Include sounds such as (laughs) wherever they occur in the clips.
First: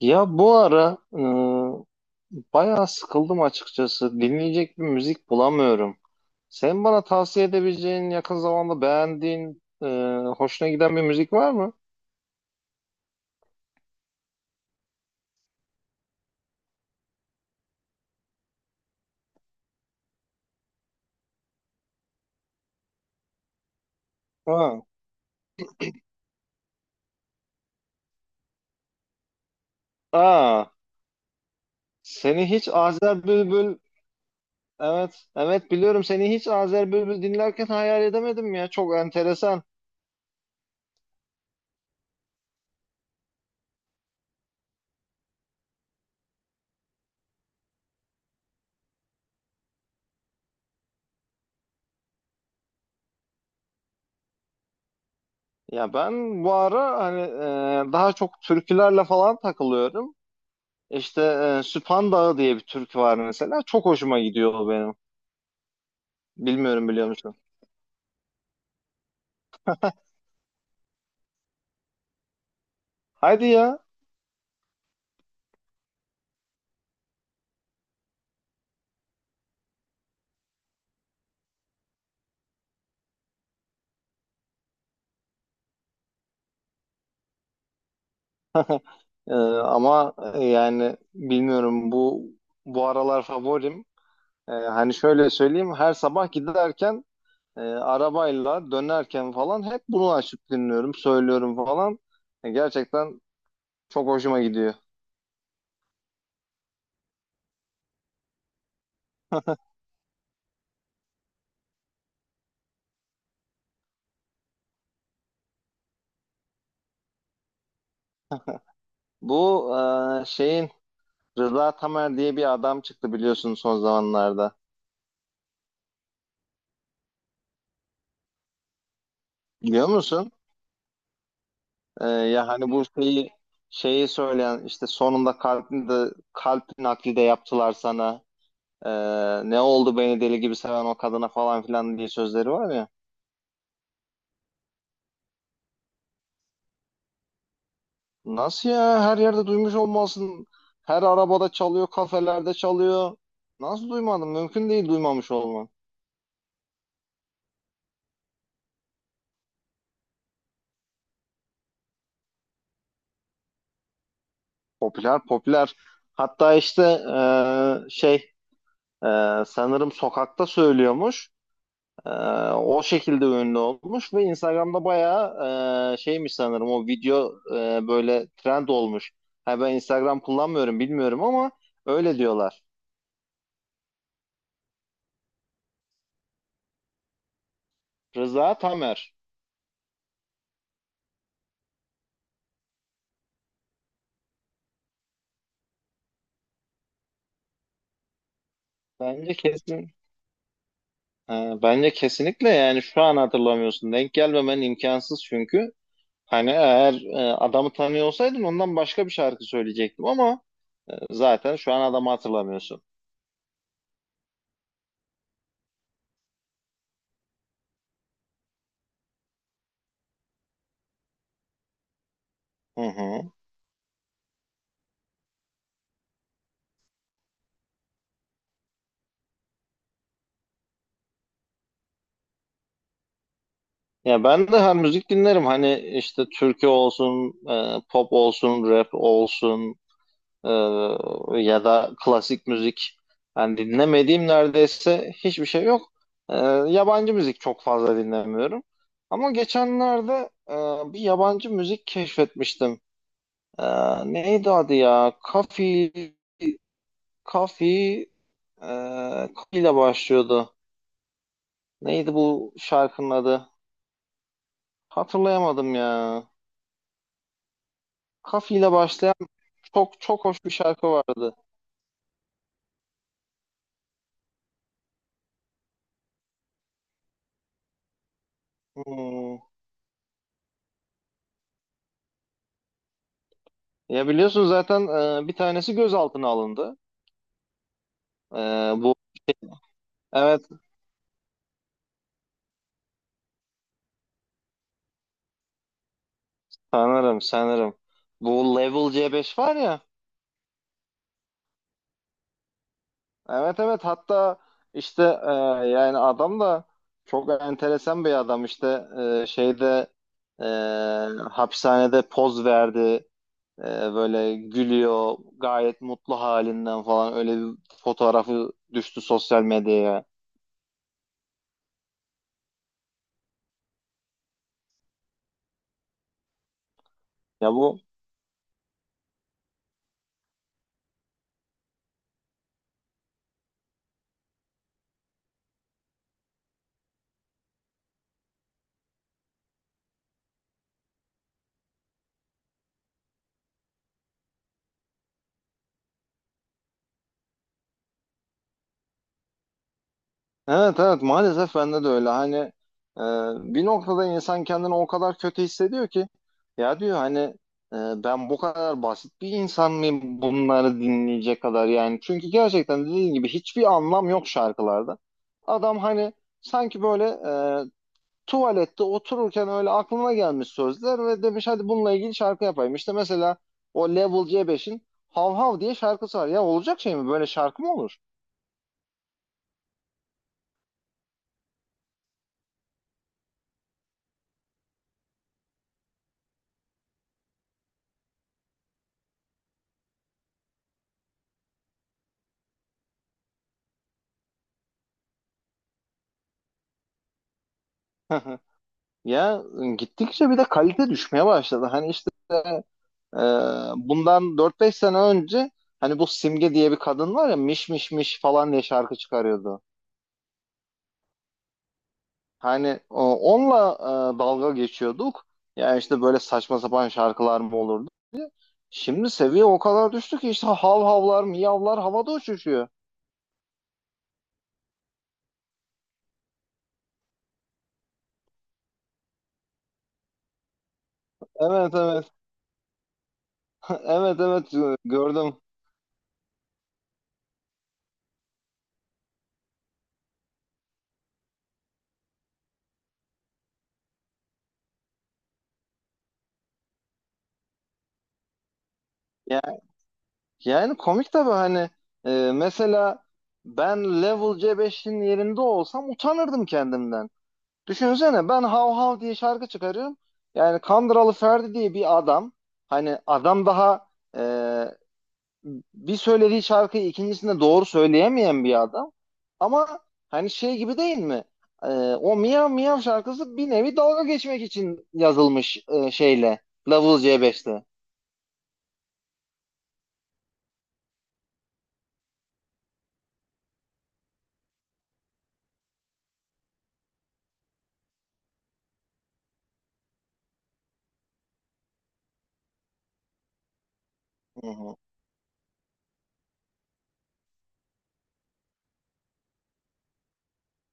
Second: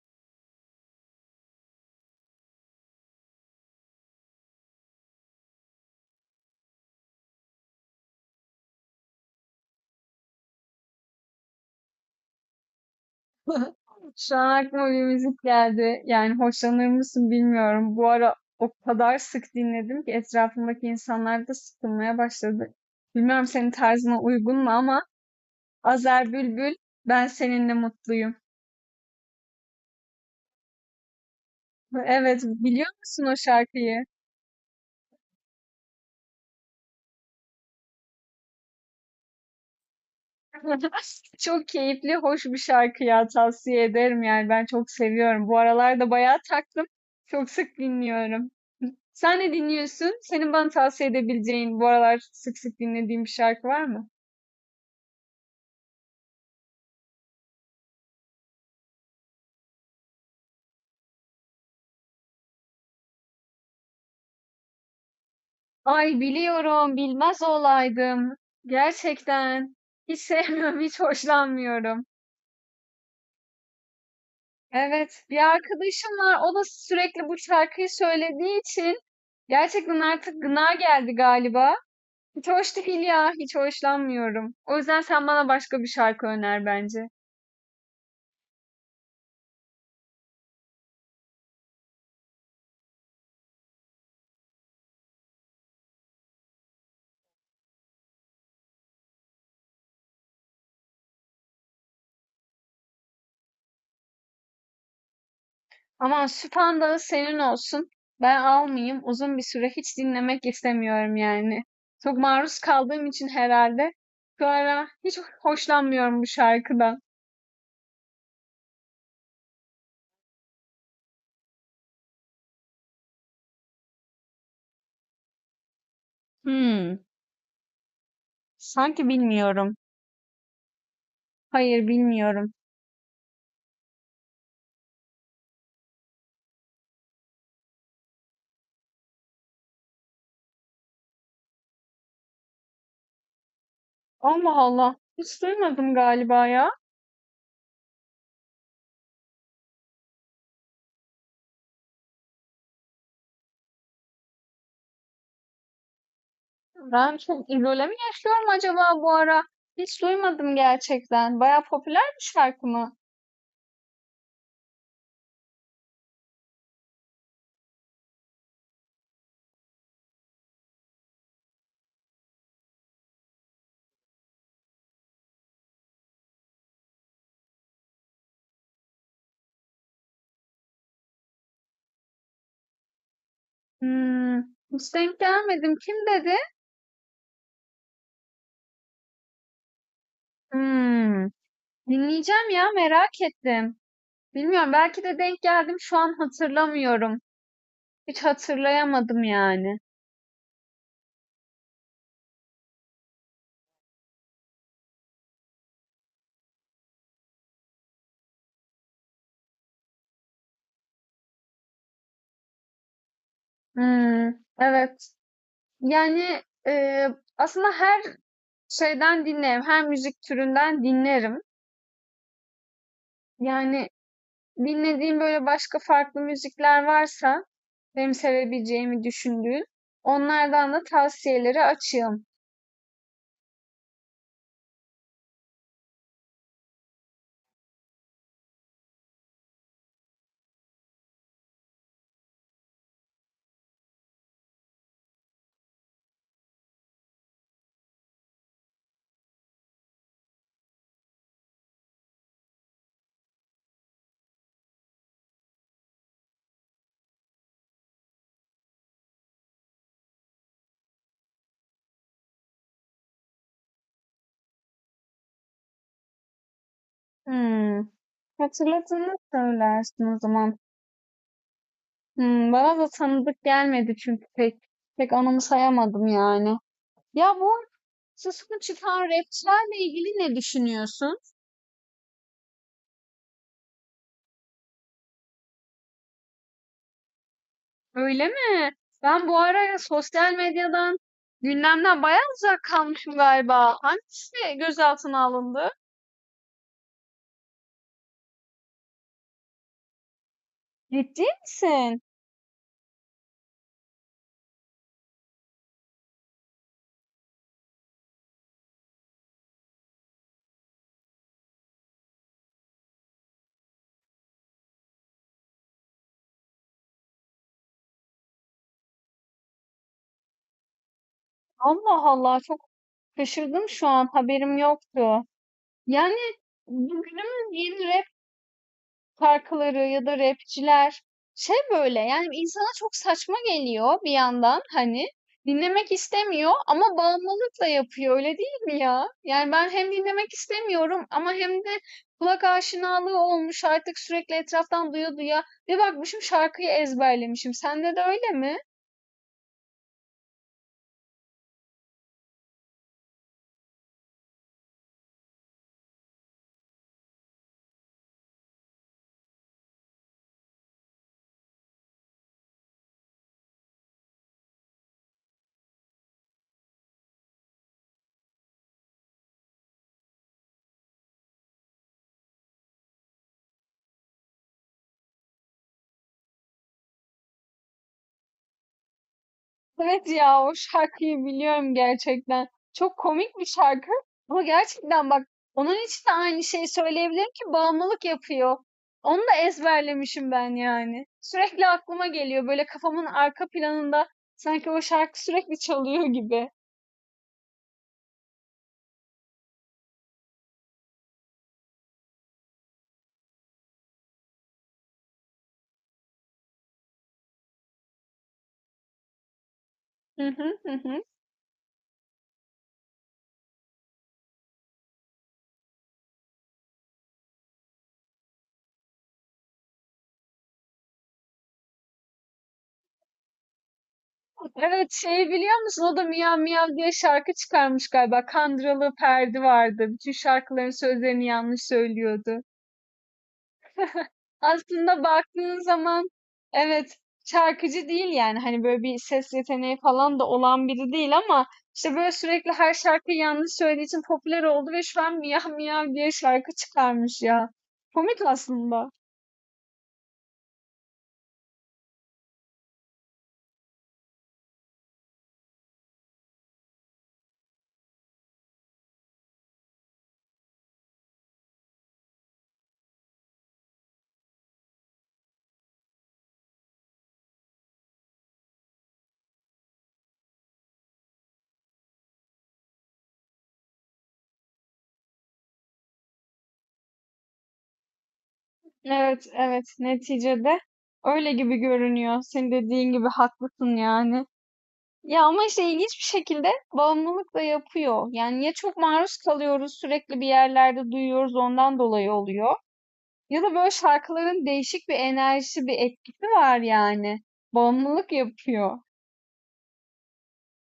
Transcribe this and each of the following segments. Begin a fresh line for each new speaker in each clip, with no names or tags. Ya bu ara, bayağı sıkıldım açıkçası. Dinleyecek bir müzik bulamıyorum. Sen bana tavsiye edebileceğin, yakın zamanda beğendiğin, hoşuna giden bir müzik var mı?
(laughs) Şu an aklıma bir müzik geldi. Yani hoşlanır mısın bilmiyorum. Bu ara o kadar sık dinledim ki etrafımdaki insanlar da sıkılmaya başladı. Bilmiyorum senin tarzına uygun mu
Ha.
ama Azer Bülbül Ben Seninle Mutluyum.
Aa,
Evet
seni hiç
biliyor
Azer
musun o
Bülbül...
şarkıyı?
Evet, evet biliyorum, seni hiç Azer Bülbül dinlerken hayal edemedim ya. Çok enteresan.
(laughs) Çok keyifli, hoş bir şarkı ya tavsiye ederim yani ben çok seviyorum. Bu aralar da bayağı taktım. Çok sık dinliyorum. Sen ne dinliyorsun? Senin bana tavsiye edebileceğin bu aralar sık sık dinlediğin bir şarkı var mı?
Ya ben bu ara hani, daha çok türkülerle falan takılıyorum. İşte, Süphan Dağı diye bir türkü var mesela. Çok hoşuma gidiyor o benim.
Ay
Bilmiyorum,
biliyorum,
biliyor musun?
bilmez olaydım. Gerçekten. Hiç (laughs) sevmiyorum, hiç hoşlanmıyorum.
Hadi ya.
Evet, bir arkadaşım var. O da sürekli bu şarkıyı söylediği için gerçekten artık gına geldi galiba. Hiç hoş değil ya, hiç hoşlanmıyorum. O yüzden sen bana başka bir şarkı öner bence.
Ama, yani bilmiyorum, bu aralar favorim. Hani şöyle söyleyeyim, her sabah giderken, arabayla dönerken falan hep bunu açıp dinliyorum, söylüyorum falan. Gerçekten çok hoşuma gidiyor.
Aman Süphandağı senin olsun. Ben almayayım. Uzun bir süre hiç dinlemek istemiyorum yani. Çok maruz kaldığım için herhalde şu ara hiç hoşlanmıyorum bu şarkıdan.
Bu e, şeyin Rıza Tamer diye bir adam çıktı, biliyorsun, son zamanlarda.
Hmm, sanki bilmiyorum.
Biliyor musun?
Hayır
Ya
bilmiyorum.
hani bu şeyi söyleyen, işte sonunda kalbini de, kalp nakli de yaptılar sana. E, Ne oldu beni deli gibi seven o kadına falan filan diye sözleri var ya.
Allah Allah. Hiç duymadım galiba ya.
Nasıl ya? Her yerde duymuş olmalısın. Her arabada çalıyor, kafelerde çalıyor. Nasıl duymadın? Mümkün değil duymamış olman.
Ben çok izole mi yaşıyorum acaba bu ara? Hiç duymadım gerçekten. Baya popüler bir şarkı mı?
Popüler, popüler. Hatta işte, e, şey sanırım sokakta söylüyormuş. E, O şekilde ünlü olmuş ve Instagram'da bayağı şeymiş sanırım, o video, böyle trend olmuş. Ha, ben Instagram kullanmıyorum bilmiyorum ama öyle diyorlar.
Hmm, hiç denk gelmedim. Kim dedi?
Rıza Tamer.
Hmm, dinleyeceğim ya merak ettim. Bilmiyorum belki de denk geldim şu an hatırlamıyorum. Hiç hatırlayamadım
Bence
yani.
kesin Ha, bence kesinlikle, yani şu an hatırlamıyorsun. Denk gelmemen imkansız çünkü. Hani eğer adamı tanıyor olsaydın ondan başka bir şarkı söyleyecektim ama zaten şu an adamı hatırlamıyorsun.
Hmm, evet. Yani aslında her şeyden dinlerim. Her müzik türünden dinlerim.
Hı hı.
Yani dinlediğim böyle başka farklı müzikler varsa benim sevebileceğimi düşündüğün onlardan da tavsiyeleri açığım.
Ya ben de her müzik dinlerim. Hani işte türkü olsun, pop olsun, rap olsun. Ee, Ya da klasik müzik. Ben dinlemediğim neredeyse hiçbir şey yok. Ee, Yabancı müzik çok fazla dinlemiyorum. Ama geçenlerde bir yabancı müzik keşfetmiştim. Neydi adı ya? Kafi, Kafi, e, Kafi ile başlıyordu. Neydi bu şarkının adı? Hatırlayamadım ya.
Hmm.
Kafi ile başlayan
Hatırladığını
çok
söylersin o
çok hoş bir
zaman.
şarkı vardı.
Hmm, bana da tanıdık gelmedi çünkü pek anımsayamadım yani. Ya bu sesini çıkan
Hmm.
rapçilerle ilgili ne düşünüyorsun?
Ya biliyorsun zaten bir tanesi gözaltına alındı.
Öyle mi?
Ee, bu
Ben bu ara sosyal
Evet,
medyadan, gündemden bayağı uzak kalmışım galiba. Hangisi gözaltına alındı?
sanırım, sanırım. Bu Level C5 var ya.
Ciddi misin?
Evet, evet, hatta işte, yani adam da çok enteresan bir adam, işte, e, şeyde e, hapishanede poz verdi. E, Böyle gülüyor, gayet mutlu halinden falan, öyle bir fotoğrafı düştü sosyal medyaya.
Allah Allah, çok şaşırdım, şu an haberim yoktu. Yani bu günümüz
Ya bu
yeni rap şarkıları ya da rapçiler şey böyle yani insana çok saçma geliyor bir yandan hani dinlemek istemiyor ama bağımlılıkla yapıyor öyle değil mi ya? Yani ben hem dinlemek istemiyorum ama hem de kulak aşinalığı olmuş artık sürekli etraftan duya duya bir bakmışım şarkıyı ezberlemişim. Sende de öyle mi?
Evet, evet, maalesef bende de öyle. Hani, e, bir noktada insan kendini o kadar kötü hissediyor ki, ya diyor hani, ben bu kadar basit bir insan mıyım bunları dinleyecek kadar? Yani çünkü gerçekten dediğin gibi hiçbir anlam yok şarkılarda. Adam hani sanki böyle, e, tuvalette otururken öyle aklına gelmiş sözler ve demiş, hadi bununla ilgili şarkı yapayım. İşte mesela o Level c beş'in Hav Hav diye şarkısı var ya, olacak şey mi, böyle şarkı mı olur?
Evet ya o şarkıyı biliyorum gerçekten. Çok komik bir şarkı ama gerçekten bak onun için de aynı şeyi söyleyebilirim ki bağımlılık yapıyor. Onu da ezberlemişim ben yani. Sürekli aklıma geliyor böyle kafamın arka planında sanki o şarkı sürekli çalıyor gibi.
(laughs) Ya, gittikçe bir de kalite düşmeye başladı. Hani işte, e, bundan 4 5 sene önce, hani bu Simge diye bir kadın var ya, miş miş miş falan diye şarkı çıkarıyordu.
Hı hı, hı hı.
Hani onunla dalga geçiyorduk. Ya işte böyle saçma sapan şarkılar mı olurdu? Şimdi seviye o kadar düştü ki işte hav havlar, miyavlar havada uçuşuyor.
Evet, şeyi biliyor musun? O da Miyav Miyav diye şarkı çıkarmış galiba. Kandıralı Perdi vardı. Bütün şarkıların sözlerini yanlış
Evet, evet.
söylüyordu.
(laughs) Evet, evet,
Aslında
gördüm.
baktığın zaman evet, şarkıcı değil yani hani böyle bir ses yeteneği falan da olan biri değil ama işte böyle sürekli her şarkıyı yanlış söylediği için popüler oldu ve şu an miyav miyav diye şarkı çıkarmış ya. Komik aslında.
Ya, yani komik tabii, hani, mesela ben Level c beş'in yerinde olsam utanırdım kendimden. Düşünsene, ben Hav Hav diye şarkı çıkarıyorum. Yani Kandıralı Ferdi diye bir adam. Hani adam daha, e, bir söylediği şarkıyı ikincisinde doğru söyleyemeyen bir adam. Ama hani şey gibi değil mi? E, O Miyav Miyav şarkısı bir nevi dalga geçmek için yazılmış şeyle. Level C5'te.
Evet evet, neticede öyle gibi görünüyor. Senin dediğin gibi haklısın yani. Ya ama işte ilginç bir şekilde bağımlılık da yapıyor. Yani ya çok maruz kalıyoruz sürekli bir yerlerde duyuyoruz ondan dolayı oluyor. Ya da böyle şarkıların
Hı hı.
değişik bir enerjisi, bir etkisi var yani. Bağımlılık yapıyor.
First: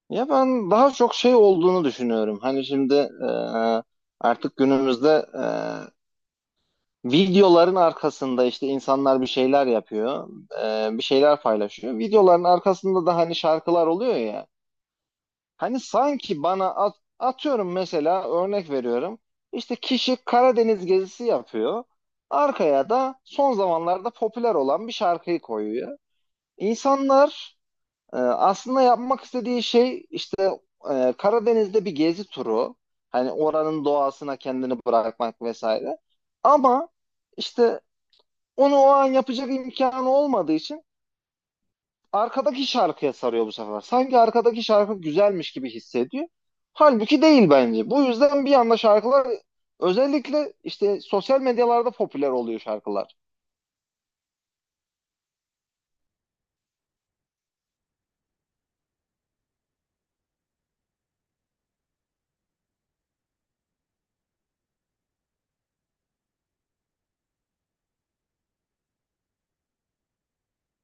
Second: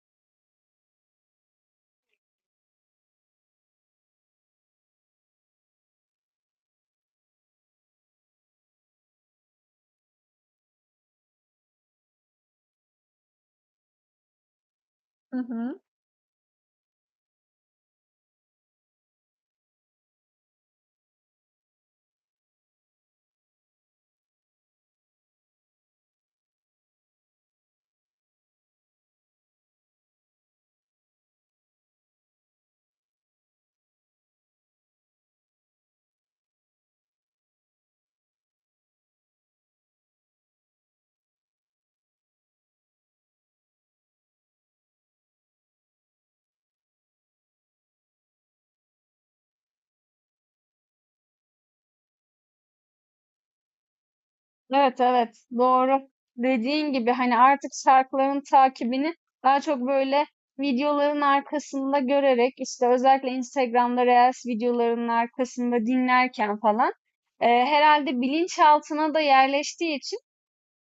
Ya ben daha çok şey olduğunu düşünüyorum. Hani şimdi, e, artık günümüzde, e, videoların arkasında işte insanlar bir şeyler yapıyor, bir şeyler paylaşıyor. Videoların arkasında da hani şarkılar oluyor ya.
Hı hı.
Hani sanki bana, atıyorum, mesela örnek veriyorum. İşte kişi Karadeniz gezisi yapıyor. Arkaya da son zamanlarda popüler olan bir şarkıyı koyuyor. İnsanlar, aslında yapmak istediği şey işte, Karadeniz'de bir gezi turu. Hani oranın doğasına kendini bırakmak vesaire. Ama işte onu o an yapacak imkanı olmadığı için arkadaki şarkıya sarıyor bu sefer. Sanki arkadaki şarkı güzelmiş gibi hissediyor. Halbuki değil bence. Bu yüzden bir anda şarkılar, özellikle işte sosyal medyalarda, popüler oluyor şarkılar.
Evet evet, doğru. Dediğin gibi hani artık şarkıların takibini daha çok böyle videoların arkasında görerek işte özellikle Instagram'da Reels videolarının arkasında dinlerken falan, herhalde bilinçaltına da yerleştiği için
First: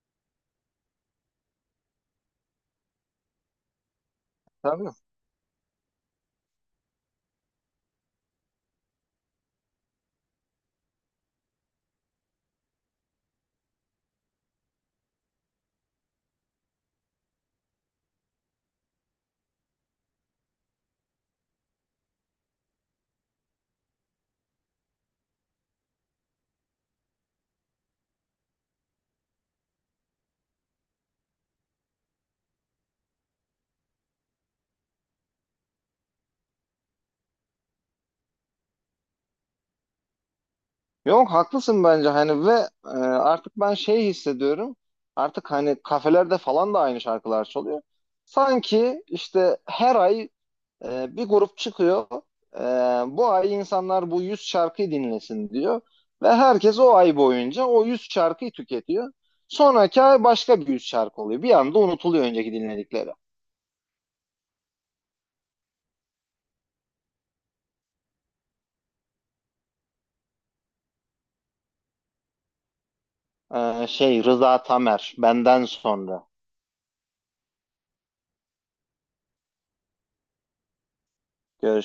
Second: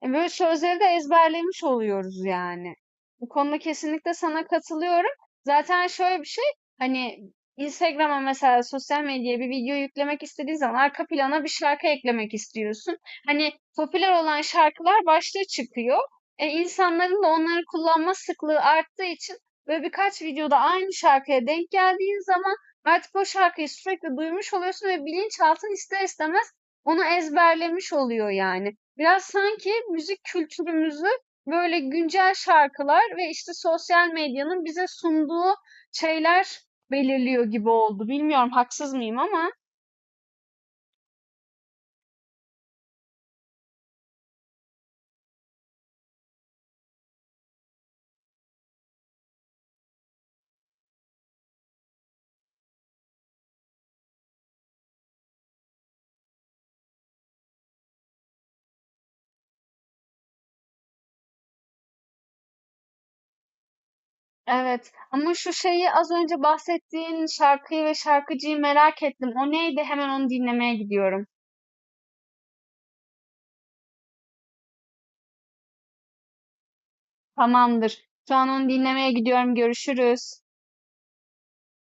Böyle sözleri de ezberlemiş oluyoruz yani. Bu konuda kesinlikle sana
Tabii.
katılıyorum. Zaten şöyle bir şey, hani Instagram'a mesela sosyal medyaya bir video yüklemek istediğin zaman arka plana bir şarkı eklemek istiyorsun. Hani popüler olan şarkılar başta çıkıyor. İnsanların da onları kullanma sıklığı arttığı için böyle birkaç videoda aynı şarkıya denk geldiğin zaman artık o şarkıyı sürekli duymuş oluyorsun ve bilinçaltın ister istemez onu ezberlemiş oluyor yani. Biraz sanki müzik kültürümüzü böyle güncel şarkılar ve işte sosyal medyanın bize sunduğu şeyler belirliyor gibi oldu. Bilmiyorum haksız mıyım ama
Yok, haklısın bence, hani ve artık ben şey hissediyorum. Artık hani kafelerde falan da aynı şarkılar çalıyor. Sanki işte her ay, bir grup çıkıyor. Ee, Bu ay insanlar bu 100 şarkıyı dinlesin diyor. Ve herkes o ay boyunca o 100 şarkıyı tüketiyor. Sonraki ay başka bir 100 şarkı oluyor. Bir anda unutuluyor önceki dinledikleri.
evet. Ama şu şeyi, az önce bahsettiğin şarkıyı ve şarkıcıyı merak ettim. O neydi? Hemen onu dinlemeye gidiyorum.
Rıza Tamer benden sonra.
Tamamdır. Şu an onu dinlemeye gidiyorum. Görüşürüz.
Görüşürüz.